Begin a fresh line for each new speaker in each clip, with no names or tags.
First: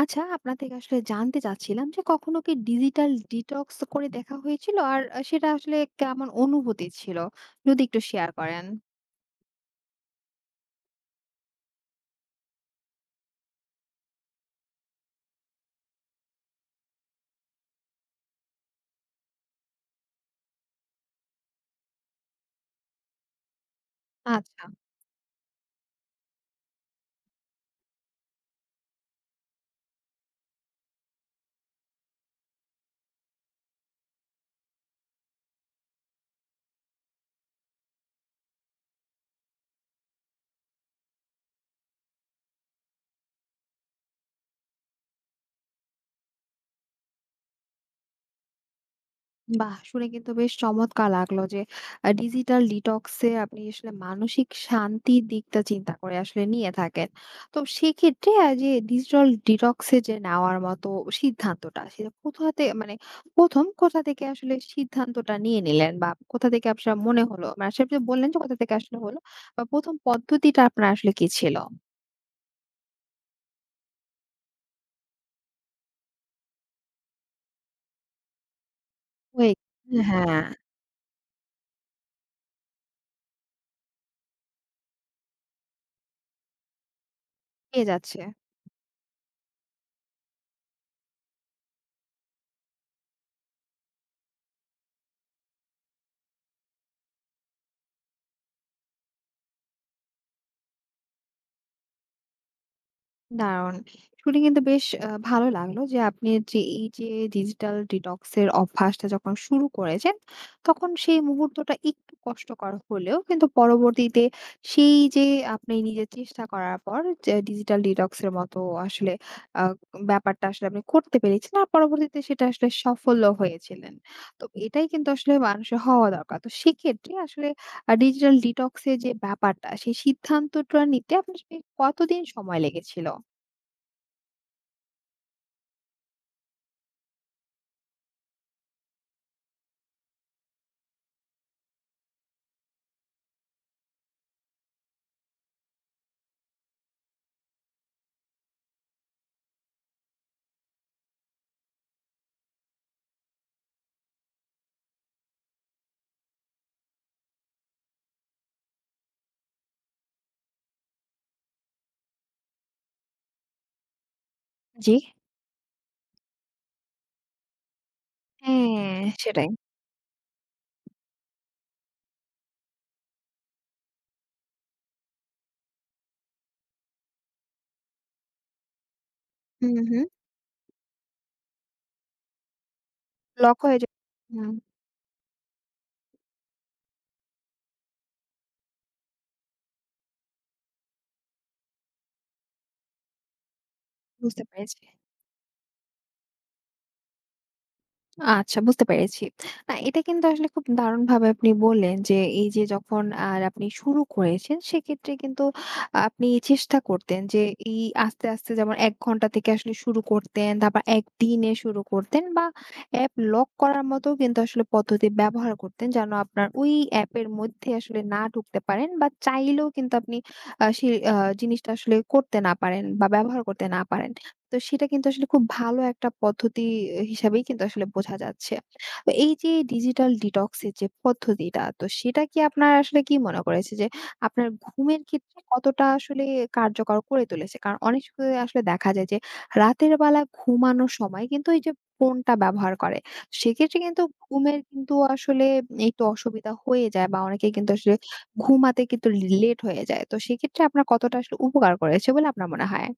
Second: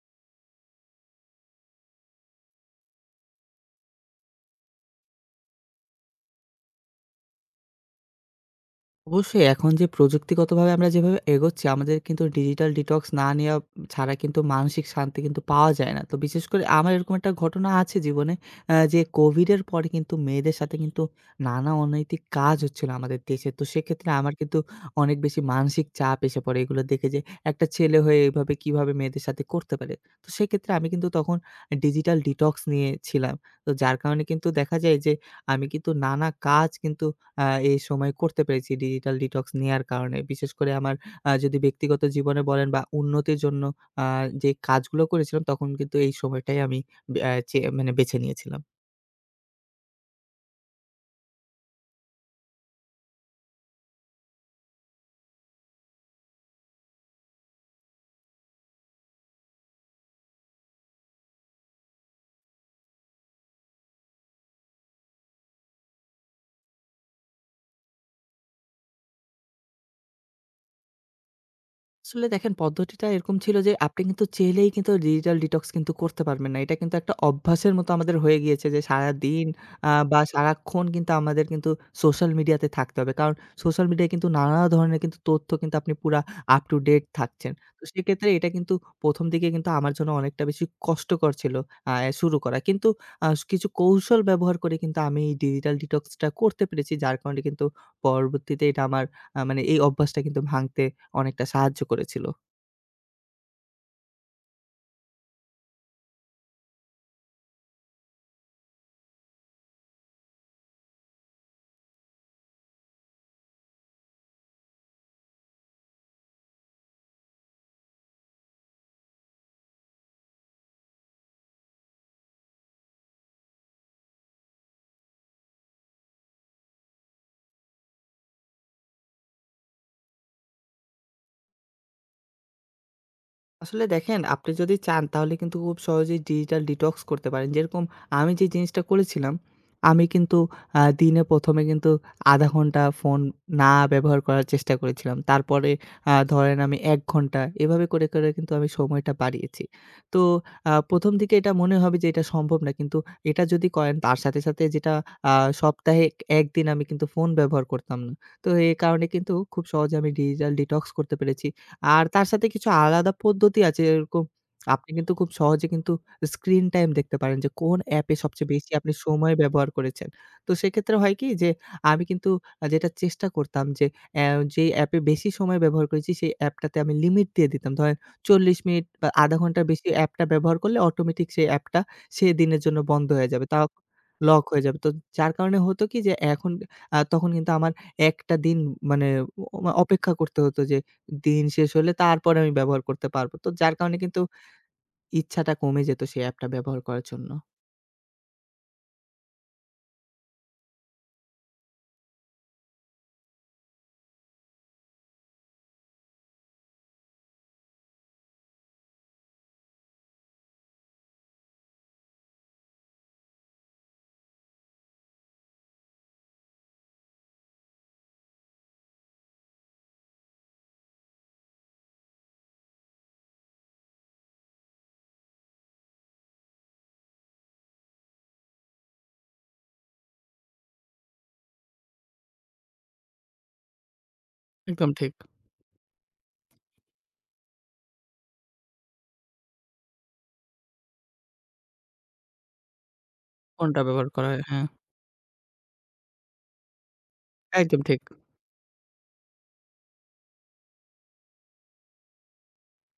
আচ্ছা, আপনার থেকে আসলে জানতে চাচ্ছিলাম যে কখনো কি ডিজিটাল ডিটক্স করে দেখা হয়েছিল? আর সেটা আসলে কেমন অনুভূতি ছিল? যদি একটু শেয়ার করেন।
অবশ্যই এখন যে প্রযুক্তিগতভাবে আমরা যেভাবে এগোচ্ছি, আমাদের কিন্তু ডিজিটাল ডিটক্স না নেওয়া ছাড়া কিন্তু মানসিক শান্তি কিন্তু পাওয়া যায় না। তো বিশেষ করে আমার এরকম একটা ঘটনা আছে জীবনে, যে কোভিডের পরে কিন্তু মেয়েদের সাথে কিন্তু নানা অনৈতিক কাজ হচ্ছিল আমাদের দেশে। তো সেক্ষেত্রে আমার কিন্তু
আচ্ছা।
অনেক বেশি মানসিক চাপ এসে পড়ে এগুলো দেখে যে একটা ছেলে হয়ে এভাবে কিভাবে মেয়েদের সাথে করতে পারে। তো সেক্ষেত্রে আমি কিন্তু তখন ডিজিটাল ডিটক্স নিয়েছিলাম। তো যার কারণে কিন্তু দেখা যায় যে আমি কিন্তু নানা কাজ কিন্তু আ এই সময় করতে পেরেছি ডিজিটাল ডিটক্স নেয়ার কারণে। বিশেষ করে আমার, যদি ব্যক্তিগত জীবনে বলেন বা উন্নতির জন্য, আ যে কাজগুলো করেছিলাম তখন কিন্তু এই সময়টাই আমি ব্যা চে মানে বেছে নিয়েছিলাম।
বাহ! শুনে কিন্তু বেশ চমৎকার লাগলো যে ডিজিটাল ডিটক্স এ আপনি আসলে মানসিক শান্তির দিকটা চিন্তা করে আসলে নিয়ে থাকেন। তো সেক্ষেত্রে যে ডিজিটাল ডিটক্স এ যে নেওয়ার মতো সিদ্ধান্তটা সেটা কোথা তে মানে ১ম কোথা থেকে আসলে সিদ্ধান্তটা নিয়ে নিলেন বা কোথা থেকে আপনার মনে হলো? মানে সেটা বললেন যে কোথা থেকে আসলে হলো বা ১ম পদ্ধতিটা আপনার আসলে কি ছিল?
আসলে দেখেন, পদ্ধতিটা এরকম ছিল যে আপনি কিন্তু চাইলেই কিন্তু ডিজিটাল ডিটক্স কিন্তু করতে পারবেন না। এটা কিন্তু একটা অভ্যাসের মতো আমাদের হয়ে গিয়েছে যে সারাদিন
হয়ে
বা
হ্যাঁ,
সারাক্ষণ কিন্তু আমাদের কিন্তু সোশ্যাল মিডিয়াতে থাকতে হবে। কারণ সোশ্যাল মিডিয়ায় কিন্তু নানা ধরনের কিন্তু তথ্য কিন্তু আপনি পুরা আপ টু ডেট থাকছেন। তো
পেয়ে যাচ্ছে।
সেক্ষেত্রে এটা কিন্তু ১ম দিকে কিন্তু আমার জন্য অনেকটা বেশি কষ্টকর ছিল, আ শুরু করা। কিন্তু কিছু কৌশল ব্যবহার করে কিন্তু আমি এই ডিজিটাল ডিটক্সটা করতে পেরেছি। যার কারণে কিন্তু পরবর্তীতে এটা আমার, আ মানে এই অভ্যাসটা কিন্তু ভাঙতে অনেকটা সাহায্য করেছিল।
দারুণ! শুনে কিন্তু বেশ ভালো লাগলো যে আপনি যে এই যে ডিজিটাল ডিটক্স এর অভ্যাসটা যখন শুরু করেছেন, তখন সেই মুহূর্তটা একটু কষ্টকর হলেও কিন্তু পরবর্তীতে সেই যে আপনি নিজের চেষ্টা করার পর যে ডিজিটাল ডিটক্স এর মতো আসলে আ ব্যাপারটা আসলে আপনি করতে পেরেছেন। আর পরবর্তীতে সেটা আসলে সফলও হয়েছিলেন। তো এটাই কিন্তু আসলে মানুষের হওয়া দরকার। তো সেক্ষেত্রে আসলে ডিজিটাল ডিটক্স এর যে ব্যাপারটা সেই সিদ্ধান্তটা নিতে আপনার বেশ কতদিন সময় লেগেছিল?
আসলে দেখেন, আপনি যদি চান তাহলে কিন্তু খুব সহজেই ডিজিটাল ডিটক্স করতে পারেন। যেরকম আমি যে জিনিসটা করেছিলাম, আমি কিন্তু দিনে ১ম এ কিন্তু ০.৫ ঘন্টা ফোন না ব্যবহার করার চেষ্টা করেছিলাম। তারপরে ধরেন আমি ১ ঘন্টা এভাবে করে, করে কিন্তু আমি সময়টা বাড়িয়েছি। তো ১ম দিকে এটা মনে হবে যে এটা সম্ভব না। কিন্তু এটা যদি করেন তার সাথে, সাথে যেটা, আ সপ্তাহে ১ দিন আমি কিন্তু ফোন ব্যবহার করতাম না। তো এ কারণে কিন্তু খুব সহজে আমি ডিজিটাল ডিটক্স করতে পেরেছি। আর তার সাথে কিছু আলাদা পদ্ধতি আছে, এরকম আপনি
জি।
কিন্তু খুব সহজে কিন্তু স্ক্রিন টাইম দেখতে পারেন যে কোন অ্যাপে সবচেয়ে বেশি
হ্যাঁ,
আপনি সময়
সেটাই।
ব্যবহার করেছেন। তো সেক্ষেত্রে হয় কি যে আমি কিন্তু, যেটা চেষ্টা করতাম যে অ্যা যেই অ্যাপে বেশি সময় ব্যবহার করেছি সেই অ্যাপটাতে আমি লিমিট দিয়ে দিতাম। ধরেন ৪০ মিনিট বা ০.৫ ঘন্টার
হুম,
বেশি
হুম।
অ্যাপটা ব্যবহার করলে অটোমেটিক সেই অ্যাপটা সেদিনের জন্য বন্ধ হয়ে যাবে।
লক
তাও
হয়ে যায়।
লক
হুম,
হয়ে যাবে। তো যার কারণে হতো কি যে এখন আ তখন কিন্তু আমার একটা দিন মানে অপেক্ষা করতে হতো যে দিন শেষ হলে তারপরে আমি ব্যবহার করতে পারবো। তো যার কারণে কিন্তু
বুঝতে পেরেছি।
ইচ্ছাটা কমে যেত সেই অ্যাপটা ব্যবহার করার জন্য।
আচ্ছা, বুঝতে পেরেছি। না, এটা কিন্তু আসলে খুব দারুণভাবে আপনি বললেন যে এই যে যখন আর আপনি শুরু করেছেন সেক্ষেত্রে কিন্তু আপনি চেষ্টা করতেন যে এই আস্তে, আস্তে যেমন ১ ঘন্টা থেকে আসলে শুরু করতেন, তারপর একদিনে শুরু করতেন বা অ্যাপ লক করার মতো কিন্তু আসলে পদ্ধতি ব্যবহার করতেন যেন আপনার ওই অ্যাপের মধ্যে আসলে না ঢুকতে পারেন বা চাইলেও কিন্তু আপনি সেই জিনিসটা আসলে করতে না পারেন বা ব্যবহার করতে না পারেন। তো সেটা কিন্তু আসলে খুব ভালো একটা পদ্ধতি এ হিসাবেই কিন্তু আসলে বোঝা যাচ্ছে। তো এই যে ডিজিটাল ডিটক্স এর যে পদ্ধতিটা, তো সেটা কি আপনার আসলে কি মনে করেছে যে আপনার
একদম
ঘুমের
ঠিক।
ক্ষেত্রে কতটা আসলে কার্যকর করে তুলেছে? কারণ অনেক সময় আসলে দেখা যায় যে রাতের বেলা ঘুমানোর সময় কিন্তু এই যে ফোনটা ব্যবহার করে। সেক্ষেত্রে
ফোনটা
কিন্তু
ব্যবহার করা হয়।
ঘুমের
হ্যাঁ,
কিন্তু আসলে একটু অসুবিধা হয়ে যায় বা অনেকে কিন্তু
একদম
আসলে
ঠিক।
ঘুমাতে কিন্তু লেট হয়ে যায়। তো সেক্ষেত্রে আপনার কতটা আসলে উপকার করেছে বলে আপনার মনে হয়?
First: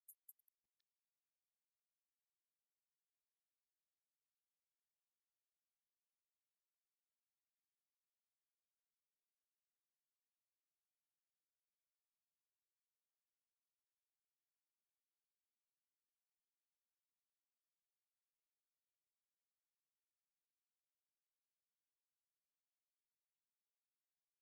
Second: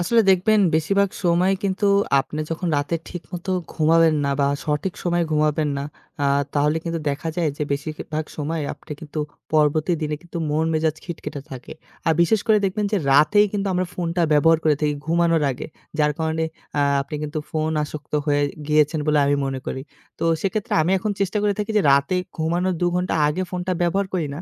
আসলে দেখবেন বেশিরভাগ সময় কিন্তু আপনি যখন রাতে ঠিকমতো ঘুমাবেন না বা সঠিক সময়ে ঘুমাবেন না, আ তাহলে কিন্তু দেখা যায় যে বেশিরভাগ সময় আপনি কিন্তু পরবর্তী দিনে কিন্তু মন মেজাজ খিটখিটে থাকে। আর বিশেষ করে দেখবেন যে রাতেই কিন্তু আমরা ফোনটা ব্যবহার করে থাকি ঘুমানোর আগে। যার কারণে আপনি কিন্তু ফোন আসক্ত হয়ে গিয়েছেন বলে আমি মনে করি। তো সেক্ষেত্রে আমি এখন চেষ্টা করে থাকি যে রাতে ঘুমানোর ২ ঘন্টা আগে ফোনটা ব্যবহার করি না।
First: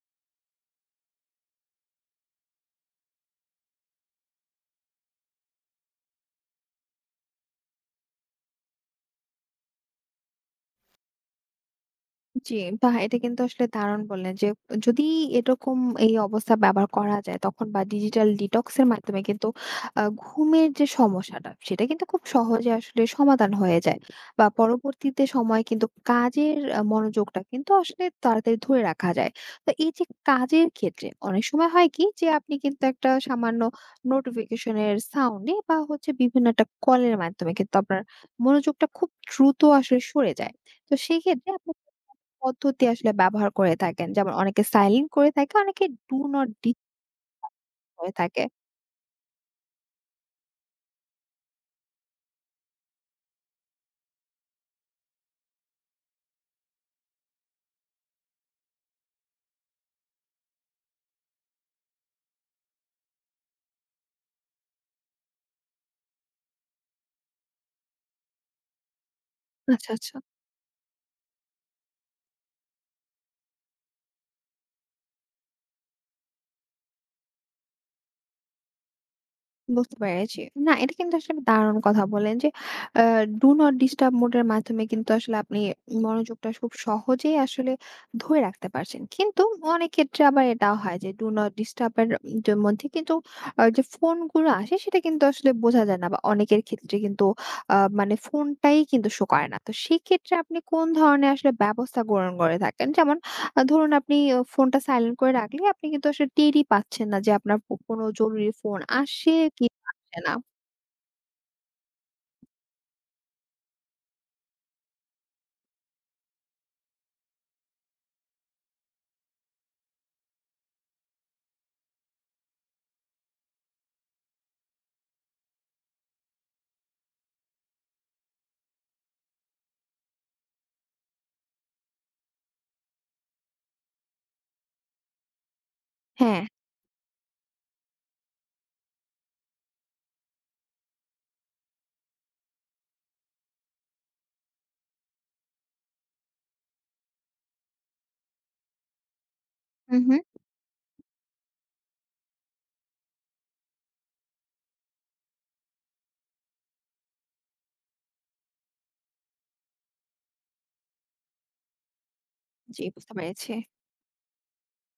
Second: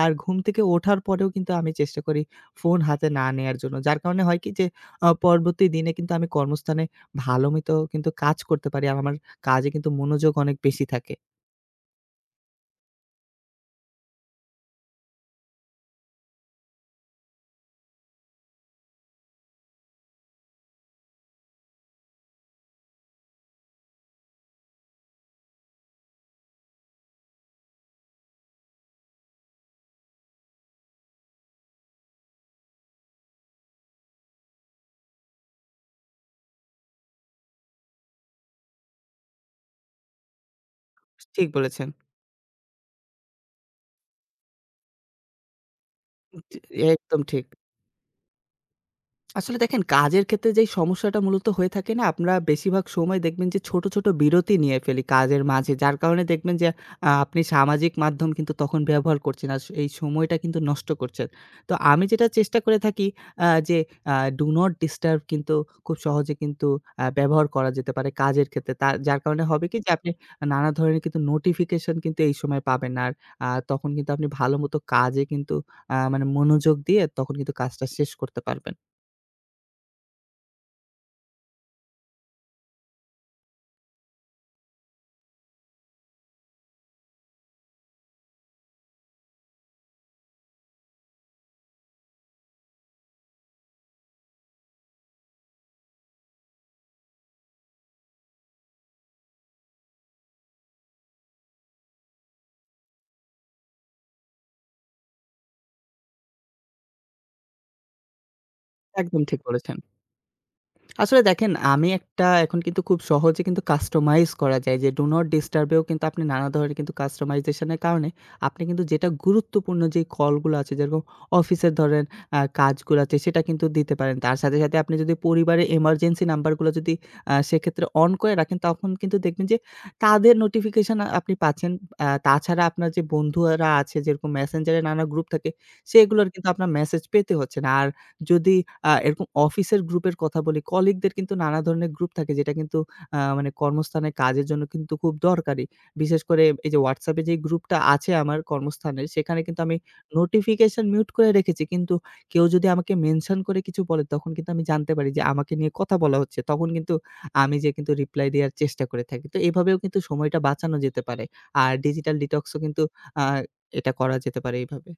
আর ঘুম থেকে ওঠার পরেও কিন্তু আমি চেষ্টা করি ফোন হাতে না নেয়ার জন্য। যার কারণে হয় কি যে পরবর্তী দিনে কিন্তু আমি কর্মস্থানে ভালো মতো কিন্তু কাজ করতে পারি। আর আমার কাজে কিন্তু মনোযোগ অনেক বেশি থাকে।
জি, বাহ! এটা কিন্তু আসলে দারুণ বললেন যে, যদি এরকম এই অবস্থা ব্যবহার করা যায় তখন বা ডিজিটাল ডিটক্স এর মাধ্যমে কিন্তু ঘুমের যে সমস্যাটা সেটা কিন্তু খুব সহজে আসলে সমাধান হয়ে যায়। বা পরবর্তীতে সময়ে কিন্তু কাজের মনোযোগটা কিন্তু আসলে তাড়াতাড়ি ধরে রাখা যায়। তো এই যে কাজের ক্ষেত্রে অনেক সময় হয় কি যে আপনি কিন্তু একটা সামান্য নোটিফিকেশন এর সাউন্ড এ বা হচ্ছে বিভিন্ন একটা কলের মাধ্যমে কিন্তু আপনার মনোযোগটা খুব দ্রুত আসলে সরে যায়। তো
ঠিক
সেক্ষেত্রে আপনি
বলেছেন।
পদ্ধতি আসলে ব্যবহার করে থাকেন? যেমন অনেকে সাইলেন্ট করে থাকে, অনেকে ডু নট
জি।
ডিস্টার্ব
একদম ঠিক।
করে থাকে।
আসলে দেখেন, কাজের ক্ষেত্রে যেই সমস্যাটা মূলত হয়ে থাকে না, আমরা বেশিরভাগ সময় দেখবেন যে ছোট, ছোট বিরতি নিয়ে ফেলি কাজের মাঝে। যার কারণে দেখবেন যে আপনি সামাজিক মাধ্যম কিন্তু তখন ব্যবহার করছেন। আর এই সময়টা কিন্তু নষ্ট করছেন। তো আমি যেটা চেষ্টা করে থাকি, যে ডু নট ডিস্টার্ব কিন্তু খুব সহজে কিন্তু ব্যবহার করা যেতে পারে কাজের ক্ষেত্রে। যার কারণে হবে কি
আচ্ছা,
যে আপনি
আচ্ছা।
নানা ধরনের কিন্তু নোটিফিকেশন কিন্তু এই সময় পাবেন না। আর তখন কিন্তু আপনি ভালোমতো কাজে কিন্তু আ মানে মনোযোগ দিয়ে তখন কিন্তু কাজটা শেষ করতে পারবেন।
বুঝতে পেরেছি। না, এটা কিন্তু আসলে আপনি দারুণ কথা বললেন যে uh do not disturb mode এর মাধ্যমে কিন্তু আসলে আপনি মনোযোগটা খুব সহজেই আসলে ধরে রাখতে পারছেন। কিন্তু অনেক ক্ষেত্রে আবার এটাও হয় যে ডু নট ডিস্টার্ব এর যে মধ্যে কিন্তু যে ফোনগুলো আসে সেটা কিন্তু আসলে বোঝা যায় না বা অনেকের ক্ষেত্রে কিন্তু মানে ফোনটাই কিন্তু শো করে না। তো সেক্ষেত্রে আপনি কোন ধরনের আসলে ব্যবস্থা গ্রহণ করে থাকেন? যেমন ধরুন আপনি ফোনটা সাইলেন্ট করে রাখলে আপনি কিন্তু আসলে টেরই পাচ্ছেন না যে আপনার কোনো জরুরি ফোন
একদম
আসে
ঠিক
কি
বলেছেন।
আসে না।
আসলে দেখেন, আমি এখন কিন্তু খুব সহজে কিন্তু কাস্টমাইজ করা যায় যে ডু নট ডিস্টার্ব এও কিন্তু আপনি নানা ধরনের কিন্তু কাস্টমাইজেশন এর কারণে আপনি কিন্তু যেটা গুরুত্বপূর্ণ যেই কলগুলো আছে যেরকম অফিসের ধরেন কাজগুলো আছে সেটা কিন্তু দিতে পারেন। তার সাথে, সাথে আপনি যদি পরিবারের এমার্জেন্সি নাম্বারগুলো যদি সেক্ষেত্রে অন করে রাখেন তখন কিন্তু দেখবেন যে তাদের নোটিফিকেশন আপনি পাচ্ছেন। তাছাড়া আপনার যে বন্ধুরা আছে যেরকম মেসেঞ্জার এ নানা গ্রুপ থাকে সেগুলোর
হ্যাঁ।
কিন্তু আপনার মেসেজ পেতে হচ্ছে না। আর যদি এরকম অফিসের গ্রুপের কথা বলি, কলিগদের কিন্তু নানা ধরনের গ্রুপ থাকে যেটা কিন্তু, আ মানে কর্মস্থানে কাজের জন্য কিন্তু খুব দরকারি। বিশেষ করে এই যে WhatsApp এ যে গ্রুপটা আছে আমার কর্মস্থানের, সেখানে কিন্তু আমি
হু, হু।
নোটিফিকেশন মিউট করে রেখেছি। কিন্তু কেউ যদি আমাকে মেনশন করে কিছু বলে তখন কিন্তু আমি জানতে পারি যে আমাকে নিয়ে কথা বলা হচ্ছে। তখন কিন্তু আমি যেয়ে কিন্তু রিপ্লাই দেওয়ার চেষ্টা করে থাকি। তো এভাবেও কিন্তু সময়টা বাঁচানো যেতে পারে। আর ডিজিটাল ডিটক্সও
জি,
কিন্তু,
বুঝতে
আ
পেরেছি।
এটা করা যেতে পারে এইভাবে।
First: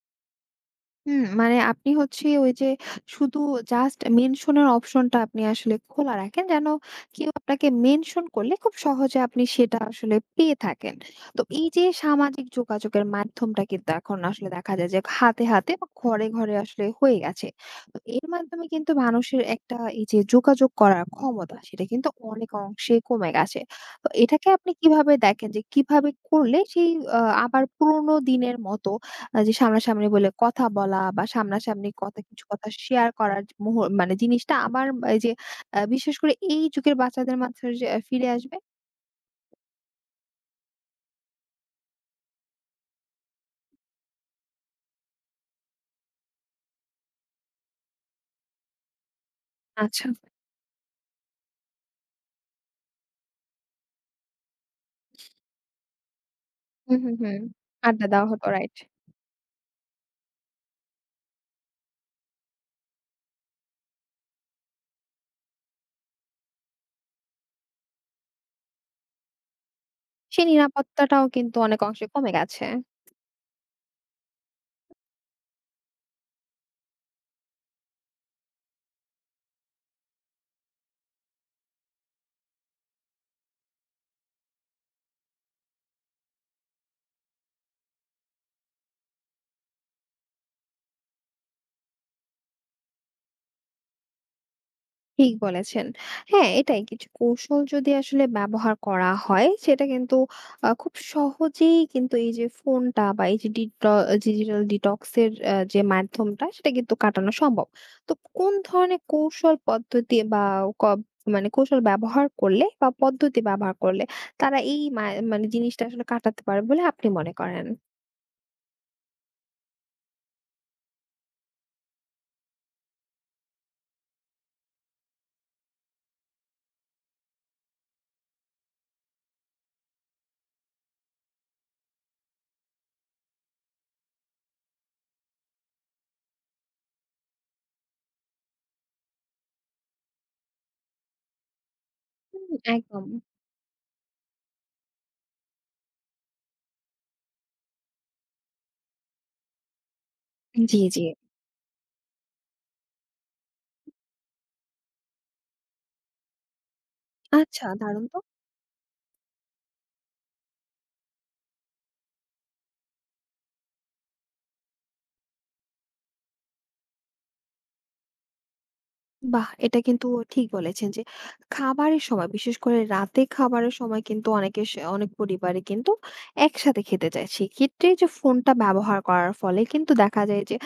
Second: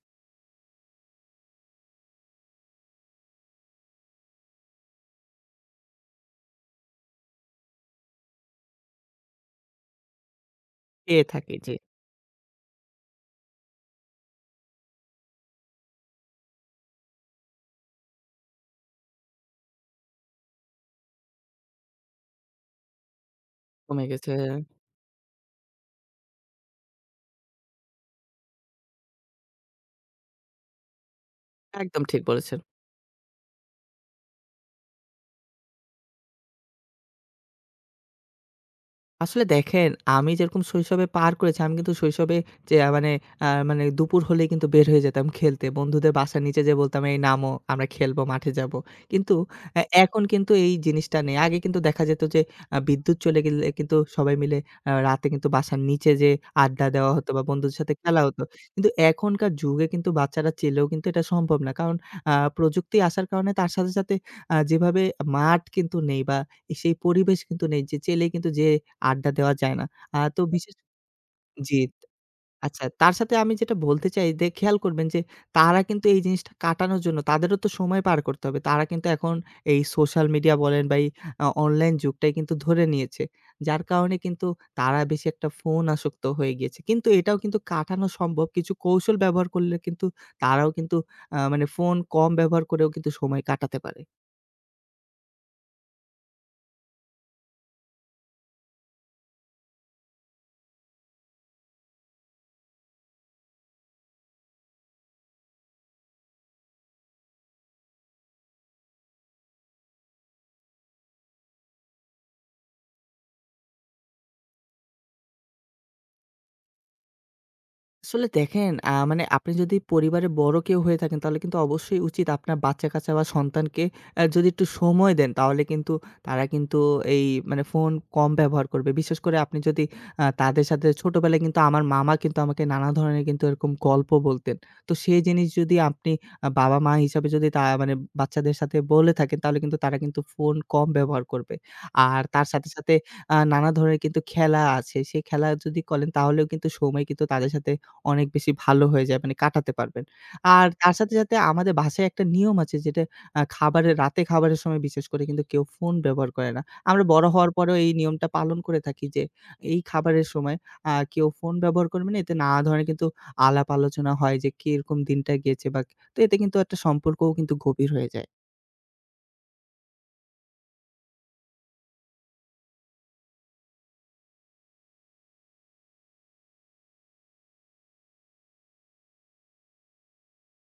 হুম, মানে আপনি হচ্ছে ওই যে শুধু জাস্ট মেনশনের অপশনটা আপনি আসলে খোলা রাখেন যেন কেউ আপনাকে মেনশন করলে খুব সহজে আপনি সেটা আসলে পেয়ে থাকেন।
পেয়ে
তো
থাকি,
এই
জি।
যে সামাজিক যোগাযোগের মাধ্যমটা কিন্তু এখন আসলে দেখা যায় যে হাতে, হাতে বা ঘরে, ঘরে আসলে হয়ে গেছে। তো এর মাধ্যমে কিন্তু মানুষের একটা এই যে যোগাযোগ করার ক্ষমতা সেটা কিন্তু অনেক অংশেই কমে গেছে।
কমে
তো
গেছে।
এটাকে আপনি কিভাবে দেখেন যে কিভাবে করলে সেই আবার পুরোনো দিনের মতো যে সামনাসামনি বলে কথা বলা বা সামনাসামনি
একদম
কথা
ঠিক
কিছু
বলেছেন।
কথা শেয়ার করার যে মোহ মানে জিনিসটা আবার এই যে বিশেষ করে এই যুগের বাচ্চাদের মাঝখানে যে ফিরে আসবে।
আসলে দেখেন, আমি যেরকম শৈশবে পার করেছি, আমি কিন্তু শৈশবে, যে আ মানে আ মানে দুপুর হলেই কিন্তু বের হয়ে যেতাম খেলতে। বন্ধুদের বাসার নিচে যেয়ে বলতাম, "এই নামো, আমরা খেলবো, মাঠে যাবো।" কিন্তু এ
আচ্ছা।
এখন কিন্তু এই জিনিসটা নেই। আগে কিন্তু দেখা যেত যে বিদ্যুৎ চলে গেলে কিন্তু সবাই মিলে রাতে কিন্তু বাসার নিচে যেয়ে আড্ডা
হুম,
দেওয়া
হুম,
হতো
হুম।
বা বন্ধুদের সাথে
আড্ডা
খেলা
দেওয়া
হতো।
হতো, রাইট।
কিন্তু এখনকার যুগে কিন্তু বাচ্চারা চেলেও কিন্তু এটা সম্ভব না। কারণ প্রযুক্তি আসার কারণে তার সাথে, সাথে যেভাবে মাঠ কিন্তু নেই বা সেই পরিবেশ কিন্তু নেই যে চেলেই কিন্তু যে আড্ডা দেওয়া যায় না। আ তো
সেই
বিশেষ
নিরাপত্তাটাও কিন্তু অনেক
জি।
অংশে কমে গেছে।
আচ্ছা, তার সাথে আমি যেটা বলতে চাই যে খেয়াল করবেন যে তারা কিন্তু এই জিনিসটা কাটানোর জন্য তাদেরও তো সময় পার করতে হবে। তারা কিন্তু এখন এই সোশ্যাল মিডিয়া বলেন বা এই অনলাইন যুগটাই কিন্তু ধরে নিয়েছে। যার কারণে কিন্তু তারা বেশি একটা ফোন আসক্ত হয়ে গিয়েছে। কিন্তু এটাও কিন্তু কাটানো সম্ভব। কিছু কৌশল ব্যবহার করলে কিন্তু তারাও কিন্তু, আ মানে ফোন কম ব্যবহার করেও কিন্তু সময় কাটাতে পারে।
ঠিক বলেছেন। হ্যাঁ, এটাই কিছু কৌশল যদি আসলে ব্যবহার করা হয় সেটা কিন্তু খুব সহজেই কিন্তু এই যে ফোনটা বা এই যে ডিজিটাল ডিটক্স এর যে মাধ্যমটা সেটা কিন্তু কাটানো সম্ভব। তো কোন ধরনের কৌশল পদ্ধতি বা ক মানে কৌশল ব্যবহার করলে বা পদ্ধতি ব্যবহার করলে তারা এই মানে জিনিসটা আসলে কাটাতে পারে বলে আপনি মনে করেন?
আসলে দেখেন, আ মানে আপনি যদি পরিবারের বড় কেউ হয়ে থাকেন তাহলে কিন্তু অবশ্যই উচিত আপনার বাচ্চা-কাচ্চা বা সন্তানকে যদি একটু সময় দেন তাহলে কিন্তু তারা কিন্তু, এই মানে ফোন কম ব্যবহার করবে। বিশেষ করে আপনি যদি তাদের সাথে, ছোটবেলায় কিন্তু আমার মামা কিন্তু আমাকে নানা ধরনের কিন্তু এরকম গল্প বলতেন। তো সেই জিনিস যদি আপনি বাবা-মা হিসাবে যদি তা মানে বাচ্চাদের সাথে বলে থাকেন তাহলে কিন্তু তারা কিন্তু ফোন কম ব্যবহার করবে। আর তার
হুম,
সাথে, সাথে
একদম।
নানা ধরনের কিন্তু খেলা আছে। সেই খেলা যদি করেন তাহলেও কিন্তু সময় কিন্তু তাদের সাথে অনেক বেশি ভালো হয়ে যায় মানে কাটাতে পারবেন। আর
জি,
তার
জি।
সাথে, সাথে আমাদের বাসায় একটা নিয়ম আছে যেটা, আ খাবারের রাতে খাবারের সময় বিশেষ করে কিন্তু কেউ ফোন ব্যবহার করে না। আমরা বড় হওয়ার
আচ্ছা,
পরেও এই
দারুণ তো!
নিয়মটা পালন করে থাকি যে এই খাবারের সময় কেউ ফোন ব্যবহার করবে না। এতে নানা ধরনের কিন্তু আলাপ আলোচনা হয় যে কিরকম দিনটা গিয়েছে তো এতে কিন্তু একটা সম্পর্কও কিন্তু গভীর হয়ে যায়।
বাহ! এটা কিন্তু ঠিক বলেছেন যে, খাবারের সময় বিশেষ করে রাতে খাবারের সময় কিন্তু অনেকে অনেক পরিবারে কিন্তু একসাথে খেতে চায়। সেক্ষেত্রে যে ফোনটা ব্যবহার করার ফলে কিন্তু দেখা যায় যে,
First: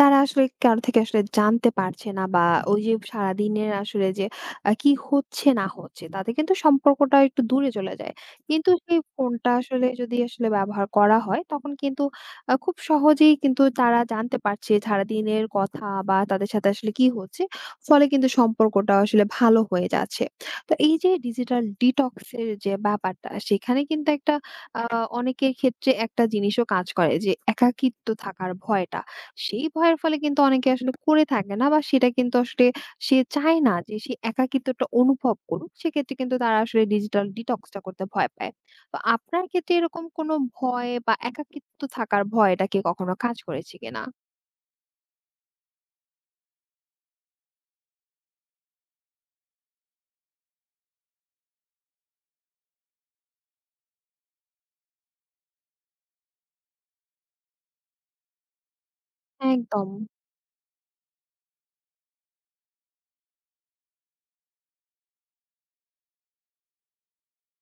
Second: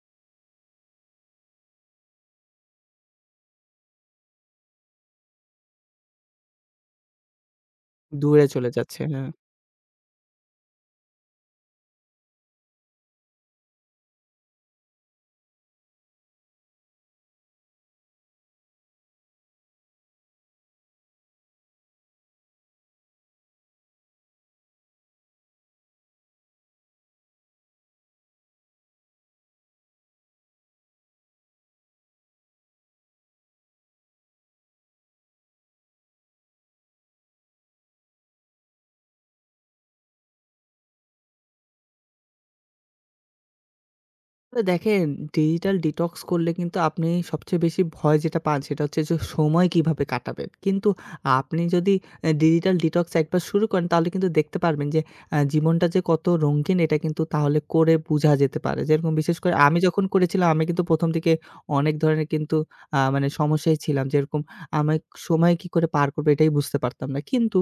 তারা আসলে কারো থেকে আসলে জানতে পারছে না বা ওই যে সারাদিনের আসলে যে কি হচ্ছে না হচ্ছে তাতে কিন্তু সম্পর্কটা একটু দূরে চলে যায়।
দূরে
কিন্তু
চলে
সেই
যাচ্ছে। হ্যাঁ।
ফোনটা আসলে যদি আসলে ব্যবহার করা হয় তখন কিন্তু খুব সহজেই কিন্তু তারা জানতে পারছে সারাদিনের কথা বা তাদের সাথে আসলে কি হচ্ছে। ফলে কিন্তু সম্পর্কটা আসলে ভালো হয়ে যাচ্ছে। তো এই যে ডিজিটাল ডিটক্স এর যে ব্যাপারটা সেখানে কিন্তু একটা আ অনেকের ক্ষেত্রে একটা জিনিসও কাজ করে যে একাকিত্ব থাকার ভয়টা। সেই ভয়ের ফলে কিন্তু অনেকে আসলে করে থাকে না বা সেটা কিন্তু আসলে সে চায় না যে সে একাকিত্বটা অনুভব করুক। সেক্ষেত্রে কিন্তু তারা আসলে ডিজিটাল ডিটক্স টা করতে ভয় পায়। তো আপনার ক্ষেত্রে এরকম কোনো ভয় বা একাকিত্ব থাকার ভয়টা কি কখনো কাজ করেছে কিনা?
তো দেখেন, ডিজিটাল ডিটক্স করলে কিন্তু আপনি সবচেয়ে বেশি ভয় যেটা পান সেটা হচ্ছে যে সময় কিভাবে কাটাবেন। কিন্তু আপনি যদি ডিজিটাল ডিটক্স একবার শুরু করেন তাহলে কিন্তু দেখতে পারবেন যে জীবনটা যে কত রঙিন, এটা কিন্তু তাহলে করে বুঝা যেতে পারে। যেরকম বিশেষ করে আমি
একদম।
যখন করেছিলাম, আমি কিন্তু ১ম দিকে অনেক ধরনের কিন্তু, আ মানে সমস্যায় ছিলাম। যেরকম আমি সময় কি করে পার করব এটাই বুঝতে পারতাম না। কিন্তু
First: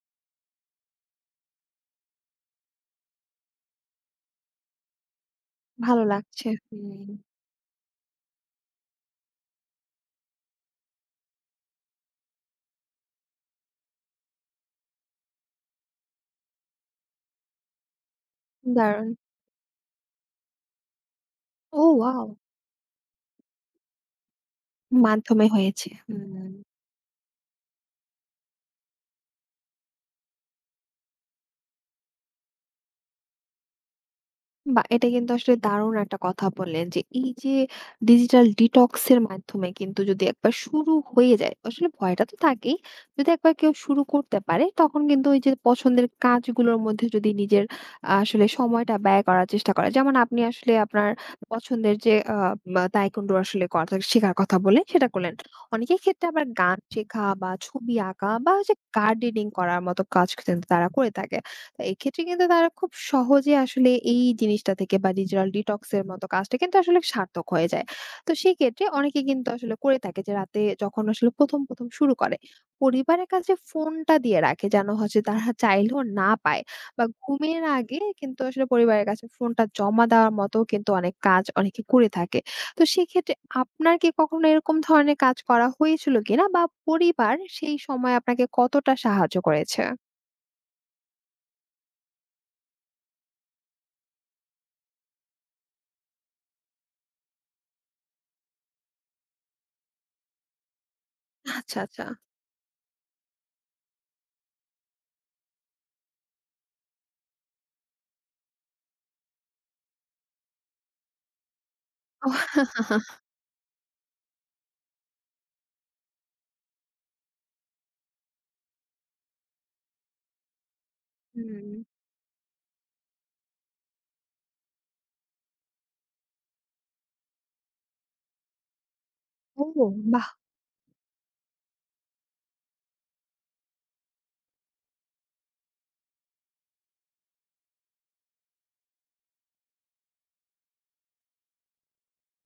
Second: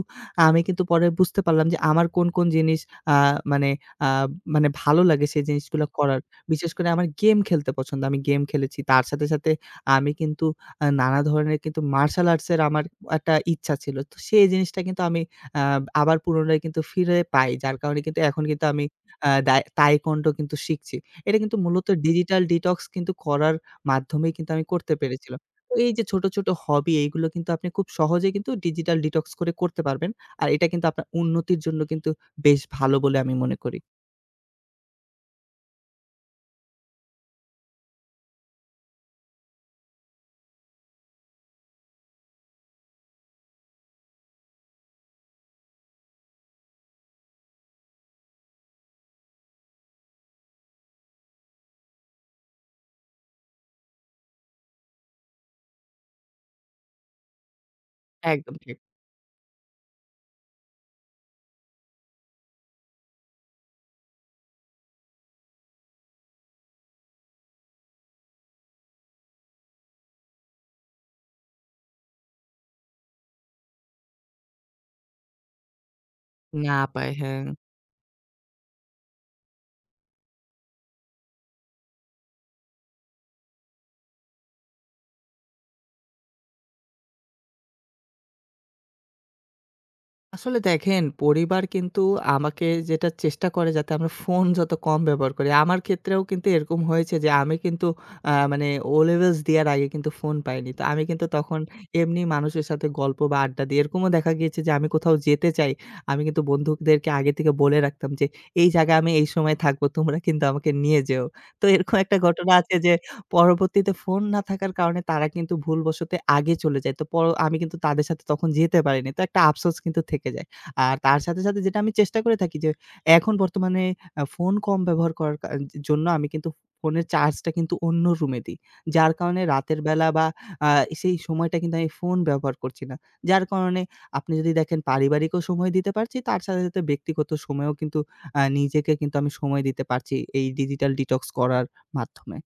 আমি কিন্তু পরে বুঝতে পারলাম যে আমার কোন, কোন জিনিস, আ মানে আ মানে ভালো লাগে সেই জিনিসগুলা
ভালো
করার।
লাগছে।
বিশেষ করে
হুম।
আমার গেম খেলতে পছন্দ। আমি গেম খেলেছি। তার সাথে, সাথে আমি কিন্তু নানা ধরনের কিন্তু মার্শাল আর্টস এর আমার একটা ইচ্ছা ছিল। তো সেই জিনিসটা কিন্তু আমি আ আবার পুনরায় কিন্তু ফিরে পাই। যার কারণে কিন্তু এখন কিন্তু আমি
দারুণ।
আ দায় তাইকোন্ডো কিন্তু শিখছি। এটা কিন্তু
ও,
মূলত
ওয়াও!
ডিজিটাল ডিটক্স কিন্তু করার মাধ্যমেই কিন্তু আমি করতে পেরেছিলাম।
মাধ্যমে
তো
হয়েছে।
এই যে ছোট, ছোট
হুম।
হবি এইগুলো কিন্তু আপনি খুব সহজেই কিন্তু ডিজিটাল ডিটক্স করে করতে পারবেন। আর এটা কিন্তু আপনার উন্নতির জন্য কিন্তু বেশ ভালো বলে আমি মনে করি।
বাহ! এটা কিন্তু আসলে দারুণ একটা কথা বললেন যে, এই যে ডিজিটাল ডিটক্স এর মাধ্যমে কিন্তু যদি একবার শুরু হয়ে যায়, আসলে ভয়টা তো থাকেই। যদি একবার কেউ শুরু করতে পারে, তখন কিন্তু ওই যে পছন্দের কাজগুলোর মধ্যে যদি নিজের আসলে সময়টা ব্যয় করার চেষ্টা করে। যেমন আপনি আসলে আপনার পছন্দের যে বা তায়কোন্ডো আসলে কথা শেখার কথা বললেন, সেটা করলেন। অনেকের ক্ষেত্রে আবার গান শেখা বা ছবি আঁকা বা
একদম
ওই যে
ঠিক।
গার্ডেনিং করার মতো কাজ কিন্তু তারা করে থাকে। তো এক্ষেত্রে কিন্তু তারা খুব সহজে আসলে এই জিনিসটা থেকে বা ডিজিটাল ডিটক্স এর মতো কাজটা কিন্তু আসলে সার্থক হয়ে যায়। তো সেই ক্ষেত্রে অনেকে কিন্তু আসলে করে থাকে যে রাতে যখন আসলে প্রথম প্রথম শুরু করে পরিবারের কাছে ফোনটা দিয়ে রাখে যেন হচ্ছে তারা চাইলেও না পায়,
না
বা
পায়, হ্যাঁ।
ঘুমের আগে কিন্তু আসলে পরিবারের কাছে ফোনটা জমা দেওয়ার মতো কিন্তু অনেক কাজ অনেকে করে থাকে। তো সেক্ষেত্রে আপনার কি কখনো এরকম ধরনের কাজ করা হয়েছিল কিনা বা পরিবার সেই সময় আপনাকে কতটা সাহায্য করেছে?
আসলে দেখেন, পরিবার কিন্তু আমাকে যেটা চেষ্টা করে যাতে আমরা ফোন যত কম ব্যবহার করি। আমার ক্ষেত্রেও কিন্তু এরকম হয়েছে যে আমি কিন্তু, আ মানে O levels দেওয়ার আগে কিন্তু ফোন পাইনি। তো আমি কিন্তু তখন
আচ্ছা, আচ্ছা।
এমনি মানুষের সাথে গল্প বা আড্ডা দিই। এরকমও দেখা গিয়েছে যে আমি কোথাও যেতে চাই, আমি কিন্তু বন্ধুদেরকে আগে থেকে বলে রাখতাম যে, "এই জায়গায় আমি এই সময় থাকবো, তোমরা কিন্তু আমাকে নিয়ে যেও।" তো এরকম একটা ঘটনা আছে যে পরবর্তীতে ফোন না থাকার কারণে তারা কিন্তু ভুলবশত আগে চলে যায়। তো আমি কিন্তু তাদের সাথে তখন যেতে পারিনি। তো একটা আফসোস কিন্তু থেকে যায়। আর তার সাথে, সাথে
হুম।
যেটা আমি চেষ্টা করে থাকি যে এখন বর্তমানে, ফোন কম ব্যবহার করার জন্য আমি কিন্তু ফোনের চার্জটা কিন্তু অন্য রুমে দিই। যার কারণে রাতের
ও,
বেলা
বাহ!
বা, আ সেই সময়টা কিন্তু আমি ফোন ব্যবহার করছি না। যার কারণে আপনি যদি দেখেন পারিবারিকও সময় দিতে পারছি, তার সাথে, সাথে ব্যক্তিগত সময়েও কিন্তু, নিজেকে কিন্তু আমি সময় দিতে পারছি এই ডিজিটাল ডিটক্স করার মাধ্যমে।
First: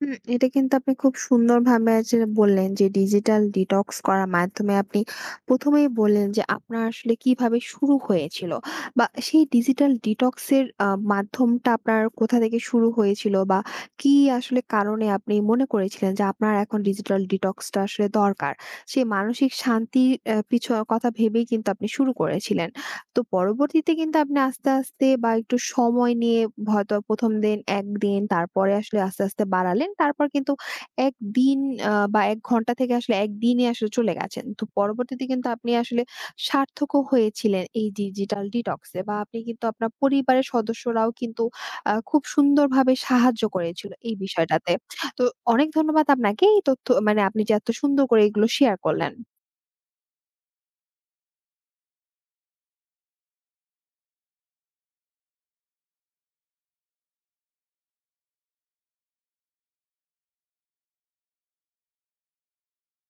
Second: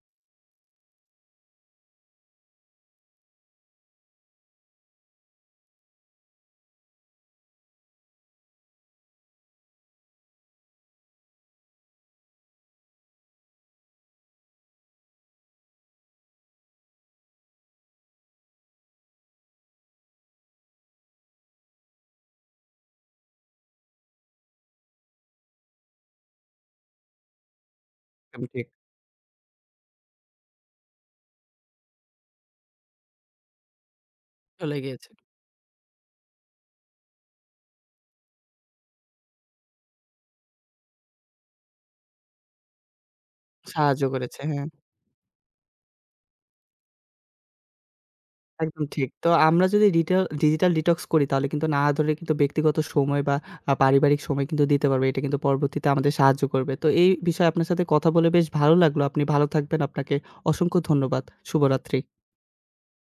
হুম, এটা কিন্তু আপনি খুব সুন্দরভাবে আসলে বললেন যে ডিজিটাল ডিটক্স করার মাধ্যমে আপনি ১ম এই বললেন যে আপনার আসলে কিভাবে শুরু হয়েছিল বা সেই ডিজিটাল ডিটক্স এর মাধ্যমটা আপনার কোথা থেকে শুরু হয়েছিল বা কি আসলে কারণে আপনি মনে করেছিলেন যে আপনার এখন ডিজিটাল ডিটক্স টা আসলে দরকার? সেই মানসিক শান্তির অ্যা পিছ কথা ভেবেই কিন্তু আপনি শুরু করেছিলেন। তো পরবর্তীতে কিন্তু আপনি আস্তে, আস্তে বা একটু সময় নিয়ে হয়তো ১ম দিন ১ দিন,
একদম ঠিক।
তারপরে আসলে আস্তে, আস্তে বাড়ালেন। তারপর কিন্তু ১ দিন বা ১ ঘন্টা থেকে আসলে ১ দিনে আসলে চলে গেছেন। তো
চলে গিয়েছে।
পরবর্তীতে কিন্তু আপনি আসলে সার্থকও হয়েছিলেন এই ডিজিটাল ডিটক্সে বা আপনি কিন্তু আপনার পরিবারের সদস্যরাও কিন্তু খুব সুন্দরভাবে সাহায্য করেছিল
সাহায্য
এই
করেছে, হ্যাঁ।
বিষয়টাতে। তো অনেক ধন্যবাদ আপনাকে এই তথ্য মানে আপনি যে এত সুন্দর করে এগুলো শেয়ার
একদম ঠিক।
করলেন।
তো আমরা যদি ডিজিটাল ডিটক্স করি তাহলে কিন্তু না ধরে কিন্তু ব্যক্তিগত সময় বা, পারিবারিক সময় কিন্তু দিতে পারবো। এটা কিন্তু পরবর্তীতে আমাদের সাহায্য করবে। তো এই বিষয়ে আপনার সাথে কথা বলে বেশ ভালো লাগলো। আপনি ভালো থাকবেন। আপনাকে অসংখ্য ধন্যবাদ। শুভরাত্রি।